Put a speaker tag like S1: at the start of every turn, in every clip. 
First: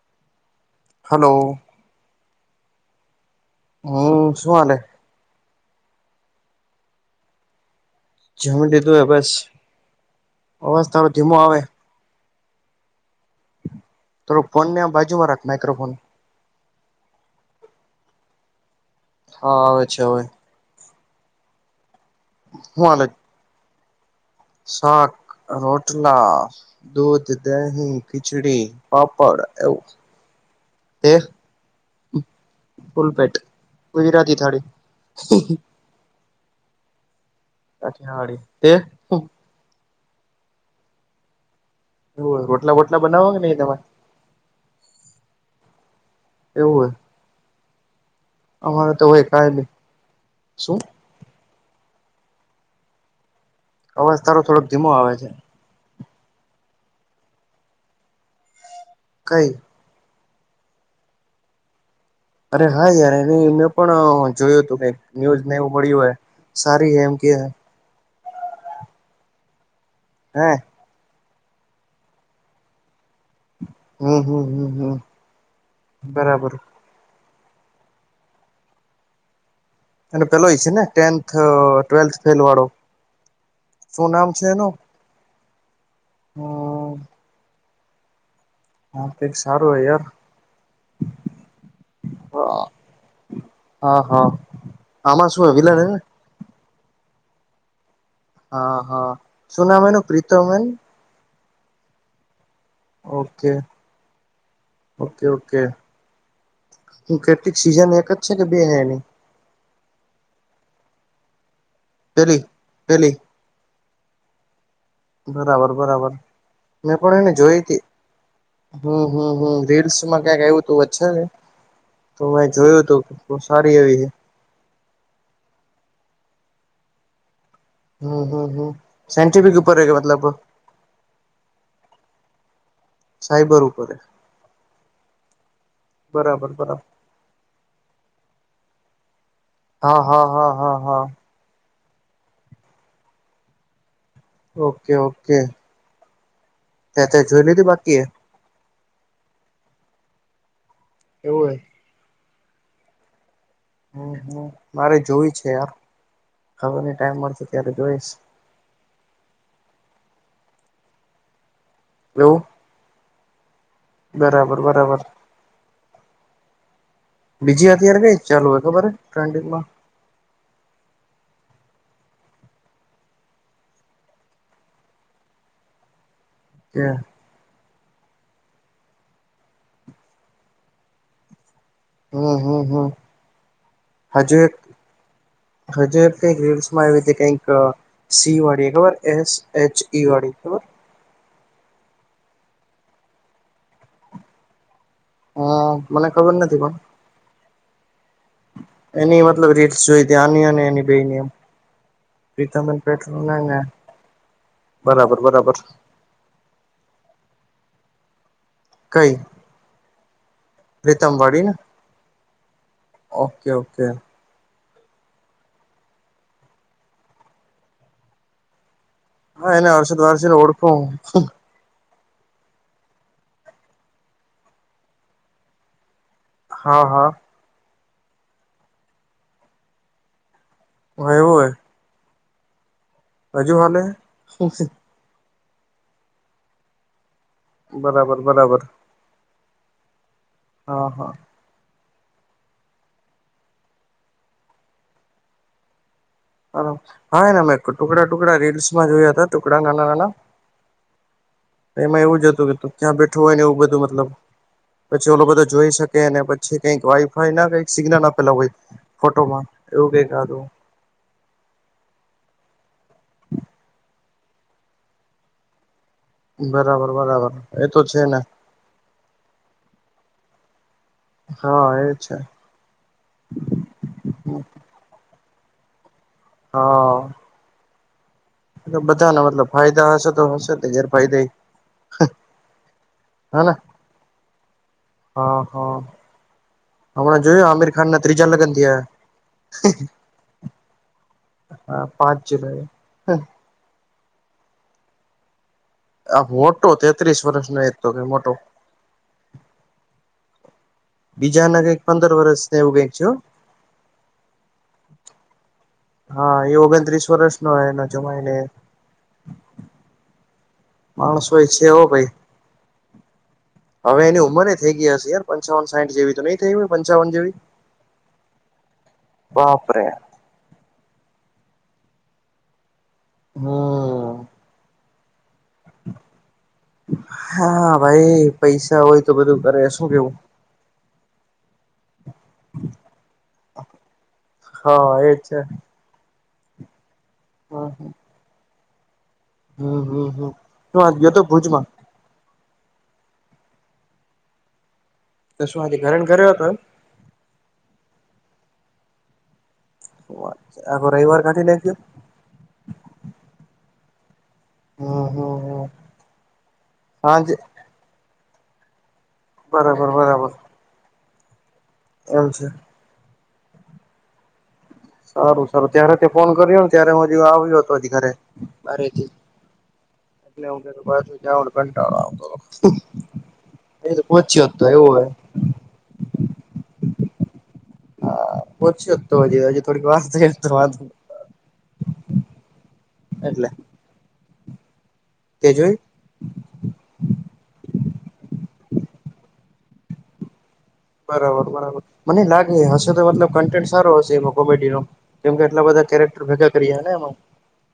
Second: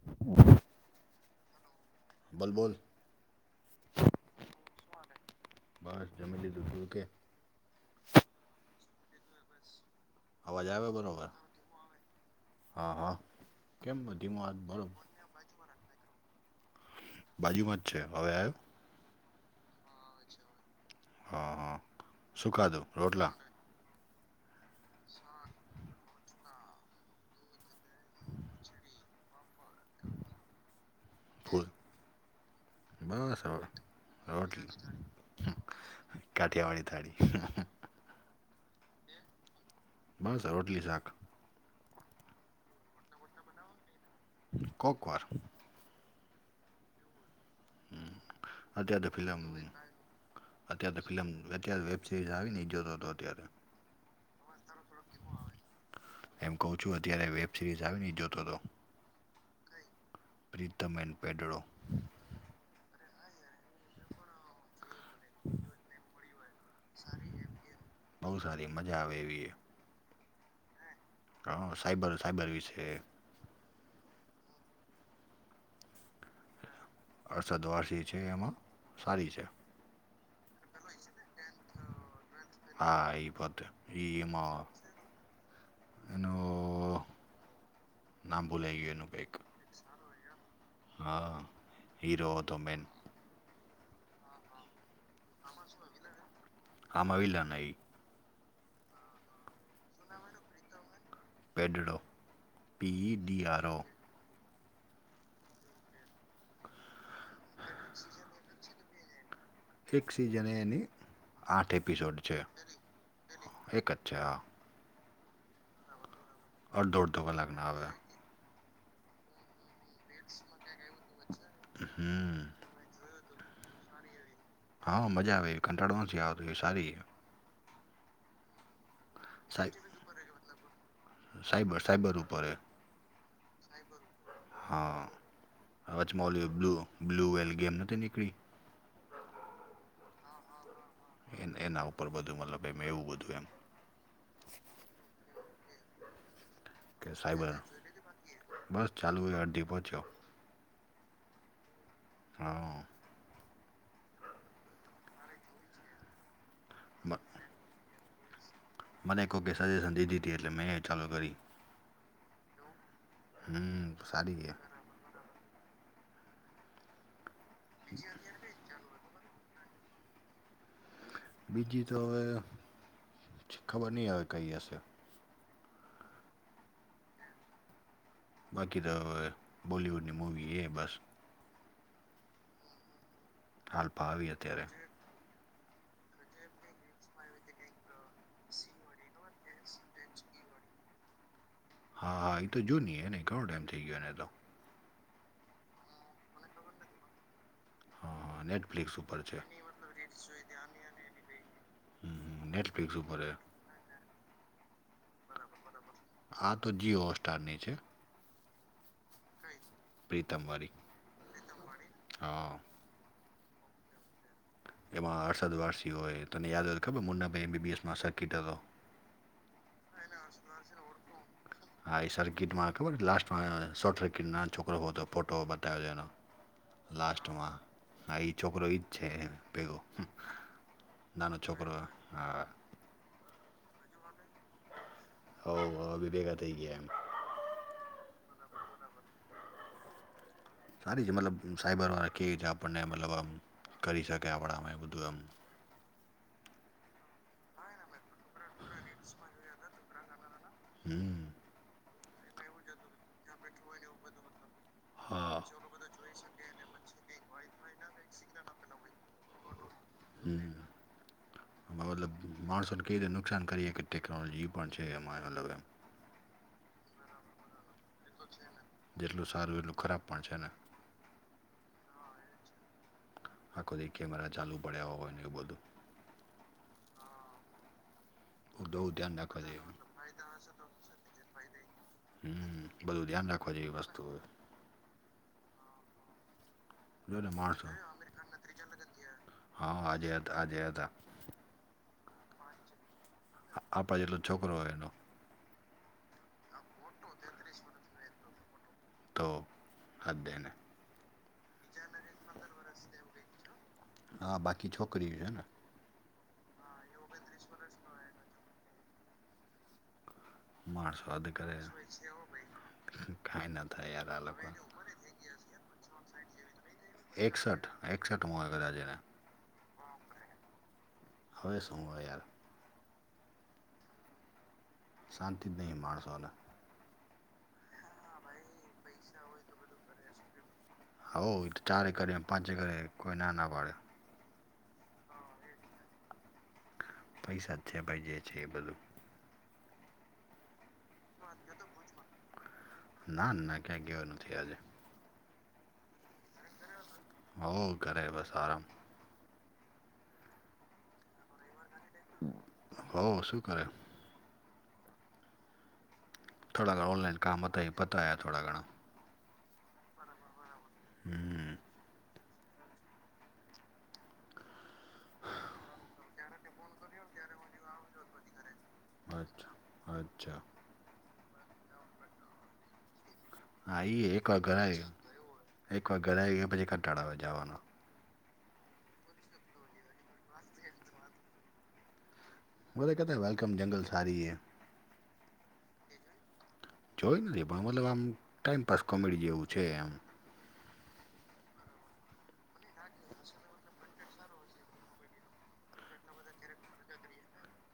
S1: [inaudible]
S2: Hello.
S1: બોલ બોલ
S2: હમ્મ શું હાલે
S1: બસ જમી લીધુ તું કે
S2: જમી દીધું હે બસ અવાજ
S1: આવે
S2: તારો
S1: બરોબર
S2: ધીમો આવે
S1: હા હા કેમ બધીમાં વાત બરોબર
S2: શું અરે માઇક્રોફોન
S1: બાજુમાં જ છે હવે આવ્યો
S2: હા આવે છે હોવે
S1: હા હા સુ ખાધુ રોટલા
S2: સાક રોટલા દૂધ દહીં ખીચડી પાપડ એવું તે
S1: ફુલ
S2: ફૂલ પેટ
S1: બસ આઠ
S2: ગુજરાતી થાળી
S1: [unintelligible] કાઠિયાવાળી થાડી
S2: કઠિયાવાળી તે હું
S1: મળશે રોટલી શાખ
S2: એવુ રોટલા વોટલા બનાવા હે કે નહી તમારે
S1: કોકવાર
S2: કેવું હે
S1: હમ્મ અત્યાર તો
S2: હોય
S1: ફિલ્મ
S2: કાઈ નહી શું
S1: અત્યાર તો ફિલ્મ અત્યારે વેબ સિરીઝ આવી નહી જોતો હતો અત્યારે
S2: અવાજ તારો થોડોક ધીમો આવે છે.
S1: એમ કહું છું અત્યારે વેબ સિરીઝ આવી એ જોતો હતો.
S2: કઈ?
S1: [unintelligible] પ્રીતમ એન પેઢળો
S2: અરે હા યાર એની પણ અ જોયું હતું કે ન્યૂઝ એવું મળ્યું હોય સારી એમ કે હે
S1: બહુ સારી મજા આવે એવી હે
S2: નઈ
S1: હ સાયબર સાયબર વિશે
S2: હમ્મ હમ્મ હમ્મ હમ્મ બરાબર
S1: વરસાદ આસી છે એમાં સારી છે
S2: એ પેલો છે નેટેવેથ ફ વાળ
S1: હા એ પદ ઈ
S2: શું નામ છે
S1: એમાં
S2: એનુ
S1: એનું ના બુલાઈ ગયું
S2: નામ
S1: એનું
S2: કઈક
S1: બાઈક
S2: સારું હ યાર
S1: હા હીરો હતો મેન
S2: હા હા. આમાં શું વિલન હે ને
S1: આામાંવલા નઈ
S2: હા હા સુનામન પ્રીત મેન
S1: પેડડો
S2: ઓકે
S1: પીડીઆરો ઓ
S2: ઓકે ઓકે કેટલીક સીઝન એક જ છે કે બેય એની
S1: એક સિઝન એની આઠ એપિસોડ છે
S2: પેલી પેલી
S1: એક જ છે હા
S2: બરાબર બરાબર, મેં
S1: અડધો
S2: પણ
S1: અડધો
S2: એને જોઈ
S1: કલાકના
S2: તી
S1: આવે
S2: હમ હમ રીલ્સમાં ક્યાંક એવું તું છે ને તો
S1: હમ
S2: મેં જોયું હતું બવ સારી એવી છે.
S1: હા મજા આવે કંટાળવા નહી આવતો સારી હે.
S2: હમ હમ હમ સાયન્ટિફિક ઉપર કે મતલબ
S1: સાઇબર સાઇબર ઉપર
S2: સાયબર ઉપર હે
S1: સાબર હા. હચમોલી
S2: બરાબર
S1: બ્લુ
S2: બરાબર
S1: બ્લુ વેલ ગેમ નથી નીકળી
S2: હા હા હા હા હા.
S1: એ એના ઉપર બધું મતલબ એમ એવું બધું એમ
S2: ઓકે ઓકે
S1: ઓ
S2: તે
S1: કે
S2: તે જોઈ
S1: સાહેબર
S2: લીધી બાકી એ
S1: બસ ચાલુ અડધી પહોંચ્યો.
S2: એવું હોય.
S1: હા.
S2: હમ હમ મારે જોય છે યાર ખબર નઈ
S1: મ
S2: ટાઈમ મળશે ત્યારે જોઈશ.
S1: મને એક વખ સજેશન દીધી તી એટલે મેં ચાલુ કરી.
S2: એવું.
S1: હમ. સારી છે
S2: બરાબર બરાબર. બીજી અત્યારે કઈ ચાલુ હ ખબર ટ્રેન્ડિંગમાં
S1: બીજી તો હવે ખબર નહી હવે કઈ હશે.
S2: ક્યાં.
S1: બાકી તો બોલીવુડની મૂવી એ બસ.
S2: હમ હમ હમ.
S1: હાલ ભાવી એ
S2: હજુ એક
S1: અત્યારે.
S2: હજુ કઈક રીલ્સમાં આવીવી રીતે કઈક સી વાળી ખબર એસ એચ ઈ વાળી ખબર
S1: હા હા એ તો જો નઈ એને ઘણો ટાઈમ થઈ ગયો એને તો
S2: હા મને ખબર નથી કોણ.
S1: હા હા નેગ.
S2: એની મતલબ રિલ્સ જોઈ આની અને એની બે એની એમ
S1: હમ નેટફ્લિક્સ ઉપર છે
S2: [unintelligible] બરાબર બરાબર.
S1: આ તો જીઓ હોટ સ્ટારની છે.
S2: કઈ?
S1: કઈ પ્રીતમ વારી.
S2: પ્રીતમ વાડી ને, ઓકે ઓકે.
S1: એમાં અરસદ વારસી હોય તને યાદ હોય ખબર મુન્નાભાઈ એમ બી બી એસમાં સરકિટ હતો.
S2: હા એને અરષદ વારસીને ઓળખૂ હું હ.
S1: હા એ સર્કિટમાં ખબર લાસ્ટ માં શોર્ટ સર્કિટ નાન છોકરો હોતો ફોટો બતાવ્યો એનો.
S2: હા હા
S1: લાસ્ટમાં આ એ છોકરો ઈ જ છે ભેગો. નાનો
S2: એવું હે
S1: છોકરો હા.
S2: હજુ હાલે
S1: ભેગા થઈ ગયા એમ.
S2: બરાબર બરાબર. હા
S1: સારી
S2: હા
S1: છે મતલબ સાઈબર વાળા કે છે આપણને મતલબ આમ કરી શકાય આપણામાં એ બધું એમ.
S2: હા એના મેં ટુકડા ટુકડા રીલ્સમાં જોયા હતા ટુકડા નાના નાના.
S1: હમ.
S2: એમાં એવું જ હતું કે તું ક્યાં બેઠું હોય ને એવું બધું મતલબ. પછી ઓલો
S1: હા.
S2: બધો જોઈ શકે અને પછી કઈક વાઈફાઈ ના કઈક સિગ્નલ આપેલા હોય. ફોટોમાં એવું કંઈક હતું.
S1: એમાં મતલબ માણસોને કેવી રીતે નુકસાન કરીએ કે ટેકનોલોજી પણ છે. એમાં અલગ એમ
S2: બરાબર બરાબર એ તો છે. ને
S1: જેટલું સારુંએટલું ખરાબ પણ છે. ને
S2: હા એ છે.
S1: આખોદી કેમેરા ચાલુ પડ્યા હોય ને એ બધું.
S2: હા હા.
S1: બોવ
S2: મતલબ
S1: ધ્યાન
S2: ફાયદા હશે તો
S1: રાાખવા
S2: હશે તે
S1: જ
S2: ગેરફાયદા
S1: એ હું બધું ધ્યાન
S2: હેને
S1: રાખવા જેવી વસ્તુ હોય.
S2: હા હા.
S1: જો
S2: હમણાં
S1: ને
S2: જોયું
S1: માણસો
S2: આમિર ખાન ના ત્રીજા લગન
S1: હા આજે હતા આજે હતા
S2: હા પાંચ જુલાઈ હ
S1: આપડા જેટલો છોકરો હોય એનો.
S2: આ મોટો તેત્રીસ વર્ષ નો એજ તો કે મોટો.
S1: તો હાથ દેને.
S2: બીજા ના કંઈક પંદર વર્ષ ને એવું કાંઇક છે.
S1: હા બાકી છોકરી છે. ને
S2: હા એ ઓગણત્રીસ વર્ષ નો હો જમાય ને માણસ છે. હો ભાઈ
S1: હમ કાંઇ ન થાય.
S2: હવે
S1: યાર આ
S2: એની
S1: લોકો
S2: ઉંમરે થઈ ગયા હશે યાર પંચાવન સાઈઠ‌ જેવી તો નઈ થઈ. પંચાવન જેવી
S1: એકસઠ એકસઠ મુ કદાચ‌ એને
S2: બાપરે.
S1: હવે હું હોય.
S2: હમ.
S1: શાંતિ નહી માણસોના ને.
S2: હા ભાઈ પૈસા હોય તો બધું કરે શું કેવું.
S1: હોવ ચારે કરે પાંચે કરે કોઈ ના ના પાડે.
S2: હા એ જ છે.
S1: પૈસા જ છે. ભાઈ જે છે. એ બધું
S2: હમ હમ હમ શું આજ ગયો હતો ભુજમાં.
S1: ના ના ક્યાંય ગયો નથી આજે.
S2: તો શું આજે ઘરે ઘરે હતો. એમ
S1: હો‌‌ ધરે બસ આરામ
S2: શૂ વાત રવિવાર કાઢી નાખયો.
S1: હમ હો શું કરે.
S2: હુ‌ હુ હુ.
S1: થોડા ઘણા ઓનલાઇન કામ હતાં પતાયા થોડા ઘણા.
S2: બરાબર બરાબર.
S1: હમ હમ.
S2: એમ છે. સારું સારું ત્યારે તે ફોન કર્યો ને ત્યારે હું જ આવ્યો હતો ઘરેથી.
S1: અરછા.
S2: પાછું જાવાનો કંટાળો આવતો
S1: હા
S2: એ તો
S1: એક વાર
S2: પહચ્યો જ
S1: ઘરે
S2: તો
S1: આવી
S2: એવું છે.
S1: એક વાર ધરે આવી ગયા પછી જવાનો.
S2: પછી તો જ થોડી વાત વા
S1: બ તો કતા
S2: એટલે
S1: વેલકમ જંગલ સારી છે.
S2: તે જોઈ.
S1: જોઈ નથી પણ મતલબ આમ ટાઈમપાસ કોમેડી જેવું છે. એમ
S2: બરાબર બરાબર મને લાગે હશે તો મતલબ કન્ટેન્ટ સારો હશે. કોડી નો કેમ કે એટલા બધા કેરેક્ટર ભેગા કરી ને એમાં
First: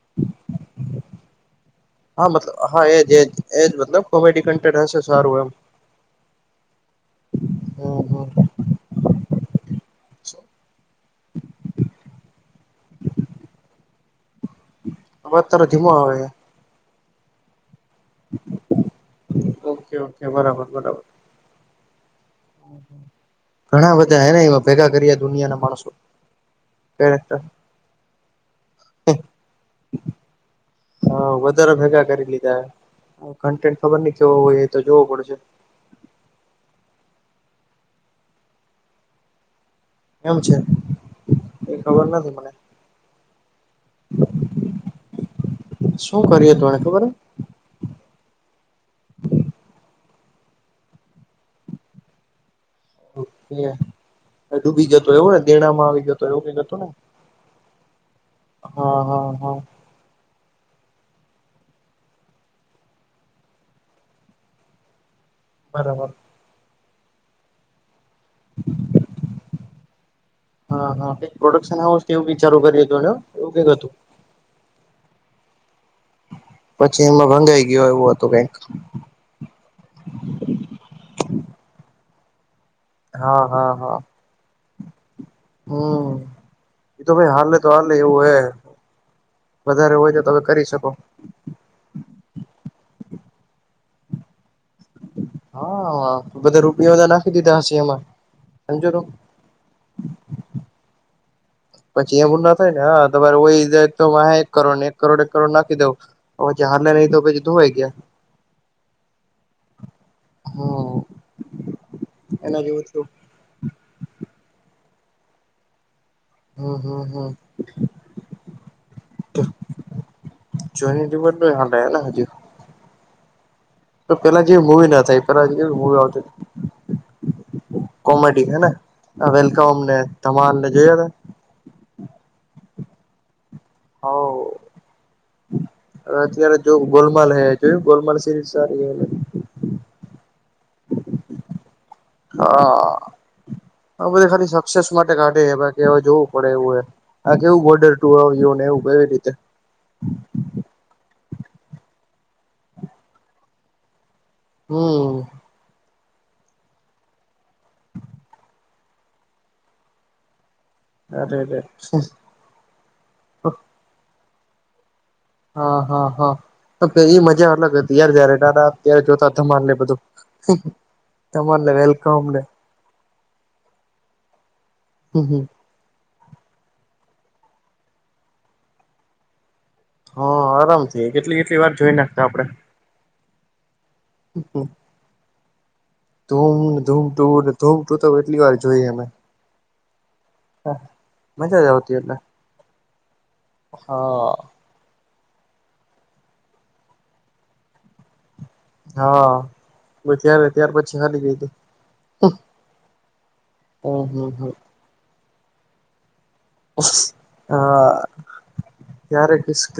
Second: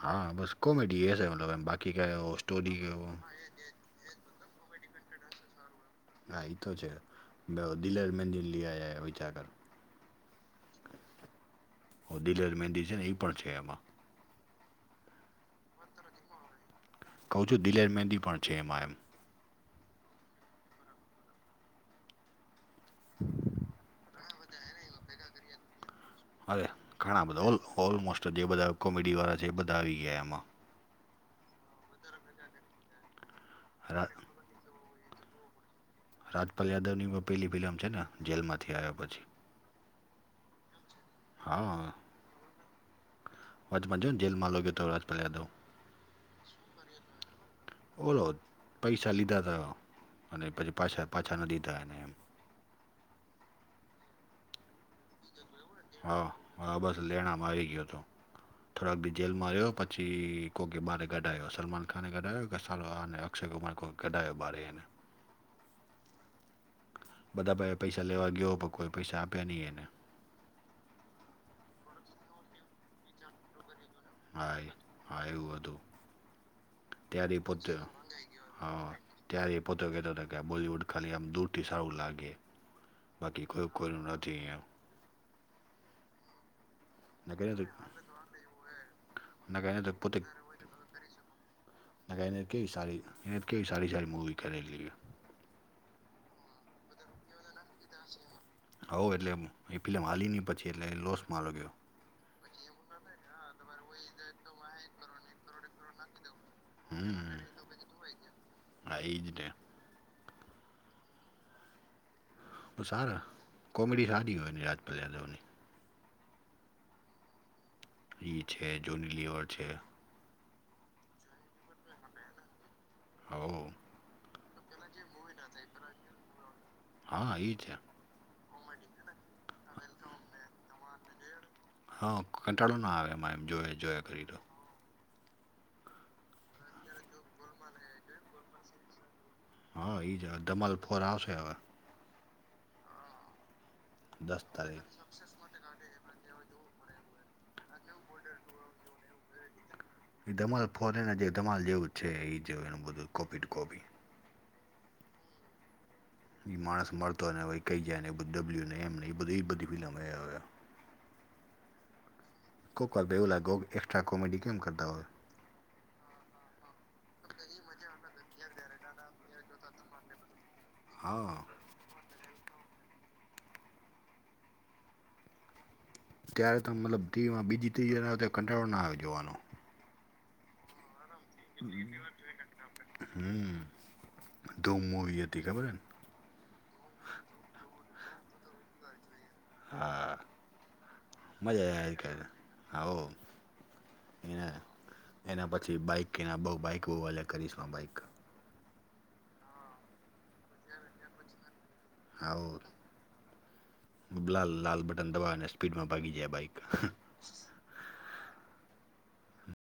S1: હા બસ કોમેડી એ છે મતલબ એમ બાકી
S2: હા
S1: કાઈ
S2: મતલબ
S1: સ્ટોરી
S2: હા
S1: કે હો
S2: એજ એજ એજ મતલબ કોમેડી કન્ટેન્ટ હશે સારું એમ
S1: હા ઈતો છે
S2: હમ
S1: [unintelligible] વિચા કર ઓ દિલેર મેંદી છે ને ઈ પણ છે એમાં
S2: અવાજ તારો ધીમો આવૅ
S1: કહું છું દિલેર મહેંદી પણ છે એમાં એમ
S2: ઓકે ઓકે બરાબર બરાબર ઘણા બધા હેને એમાં ભેગા કરીએ દુનિયા ના માણસો
S1: અરે ઘણા
S2: કેરેક્ટર
S1: બધા ઓ ઓલમોસ્ટ જે બધા કોમેડી વાળા છે બધા આવી ગયા એમાં
S2: હા વધારે ભેગા કરી લીધા કન્ટેન્ટ ખબર
S1: રા
S2: ની કેવો હોય એ તો જોવો પડશે
S1: રાજપાલ યાદવ ની પેલી ફિલમ છે ને જેલમાંથી આવ્યા પછી
S2: એમ છે ખબર નથી મને
S1: વાજમાંજન જેલમાં લગેતો રાજપાલ યાદવ
S2: શું કર્યું હતું એને
S1: ઓલો પૈસા લીધા હતા અને પછી પાછા પાછા ન દીધા ને એમ
S2: [inaudible] ડુબી જતો એવો ને ગેણા માં આવી ગતો
S1: હા
S2: એવું કઈક હતું
S1: હા
S2: ને
S1: બસ લેણામાં આવી ગયો હતો
S2: હા
S1: થોડાક
S2: હા
S1: બીજેલ
S2: હા
S1: માર્યો પ જી કોકે બાર ગઢાય સલમાન ખાનને ગઢાયો કે સને અક્ષય કુમાર [unintelligible]
S2: બરાબર
S1: બધા પાહે પૈસા લેવા ગયો પણ કોઈ પૈસા આપે ની એને
S2: હા હા કઈક પ્રોડક્શન હાઉસ એવું વિચારું કર હતું એવું કઈક હતું
S1: હાય હા એવું હતું
S2: પછી
S1: તેં
S2: એમાં
S1: રિપોર્ટ
S2: ભંગાઈ ગયો એવું હતું કઈક
S1: હા ત્યારે એ પોતે કહેતો હતા કે બોલીવૂડ ખાલી આમ દૂરથી સારું લાગે
S2: હા
S1: બાકી
S2: હા
S1: કોઈ
S2: હા
S1: કોઈનું ન થી એમ
S2: હમ એતો
S1: ને
S2: ભાઈ
S1: કહે
S2: હાલે તો હાલે એવું હે
S1: ને કહે
S2: વધારે હોય
S1: પોતે
S2: તો તમે કરી શકો
S1: [unintelligible] કેવી સારી કેવી સારી સારી મૂવી કરેલી
S2: હા બધા રૂપિયોના નાખી દીધા હશે એમાં સમજોતો
S1: હવ એટલે એ ફિલમ હાલી ની પછી એટલે લોસ મા લગ્યો
S2: પછી એવું ન થાય ને તમારે હોય જાય તો એક કરોડને એક કરોડ એક કરોડ નાખી દઉં [unintelligible] રેય તો
S1: હમ
S2: પસી ધોવાઈ ગયા
S1: હા ઈજ ને
S2: હમ એના જેવું થયું
S1: પસારા કોમેડી સારી હોય રાજપલ યાદવની
S2: હમ હમ હમ
S1: ઈ છે જોનીલિવર છે
S2: જોનીલીવર [unintelligible] હજુ
S1: હવ
S2: તો પેલા જેવી મુવી ના થાય પેલાવી મુવી આવતી
S1: હા ઈ છે
S2: હતી કોમેડી હેને વેલકમને ધમાલને જોયા તા
S1: હા કંટાળો ના આવે એમાં એમ જોયા જોયા કરી તો
S2: હ અત્યારે જો ગોલમાલ હે જોયું ગોલમાલ સિરીઝ સારી [inaudible]
S1: હા ઈ જ ધમાલ ફોર આવશે હવે
S2: હા હ બધ
S1: દસ
S2: ખાલી
S1: તારીખ
S2: સક્સેસ માટે કાઢે બાકી જોવું પડે એવું એ. આ કેવું બોર્ડર ટ આવને એવું કેવી રીતે.
S1: એ ધમાલ ફોરેન જે ધમાલ જેવું છે એ જો એનું બધું કોપી ટુ કોપી
S2: હમ.
S1: એ માણસ મળતો ને હ કઈ જાય ને એ ડબલ્યુ ને એમ નને એ બધી એ બધી ફિલ્મ
S2: અરેરે શું.
S1: કોકલ બેવલા ગોગ એક્સ્ટ્રા કોમેડડી કેમ કરતા હોય.
S2: હા હા હા એ મજા અલગ હતી યાર જયારે દાા ત્યારે જોતા તમાને બધું.
S1: હા
S2: તમારને વેલકમને. હમ હમ.
S1: ત્યારે ત મતલબ ટીવીમાં બીજી ત્રી જનાતે કંટાળો ના આવ્યો જોવાનો.
S2: હા આરામથી કેટલી કેટલી વાર જોઈ નાખતા આપડે.
S1: હમ દમવીયા દખા પ
S2: ધૂમને ધૂમ ટૂને ધૂમ ટું તો એટલી વાર જોઈએ અમે
S1: હા મજા
S2: જ
S1: આવ
S2: આવતી એટલે
S1: આજકાલ આવો.
S2: હા
S1: એને એના પછી બાઈક એના બ બાઈક બુ એ કરીશું બાઈક.
S2: હા ત્યારે ત્યાર પછી ખાલી ગય તી. હમ હમ હમ
S1: હાલાાલ લાલ બટન દબાવ અને સ્પીડમાં ભાગી જાય બાઈક.
S2: હ ક્યારે કક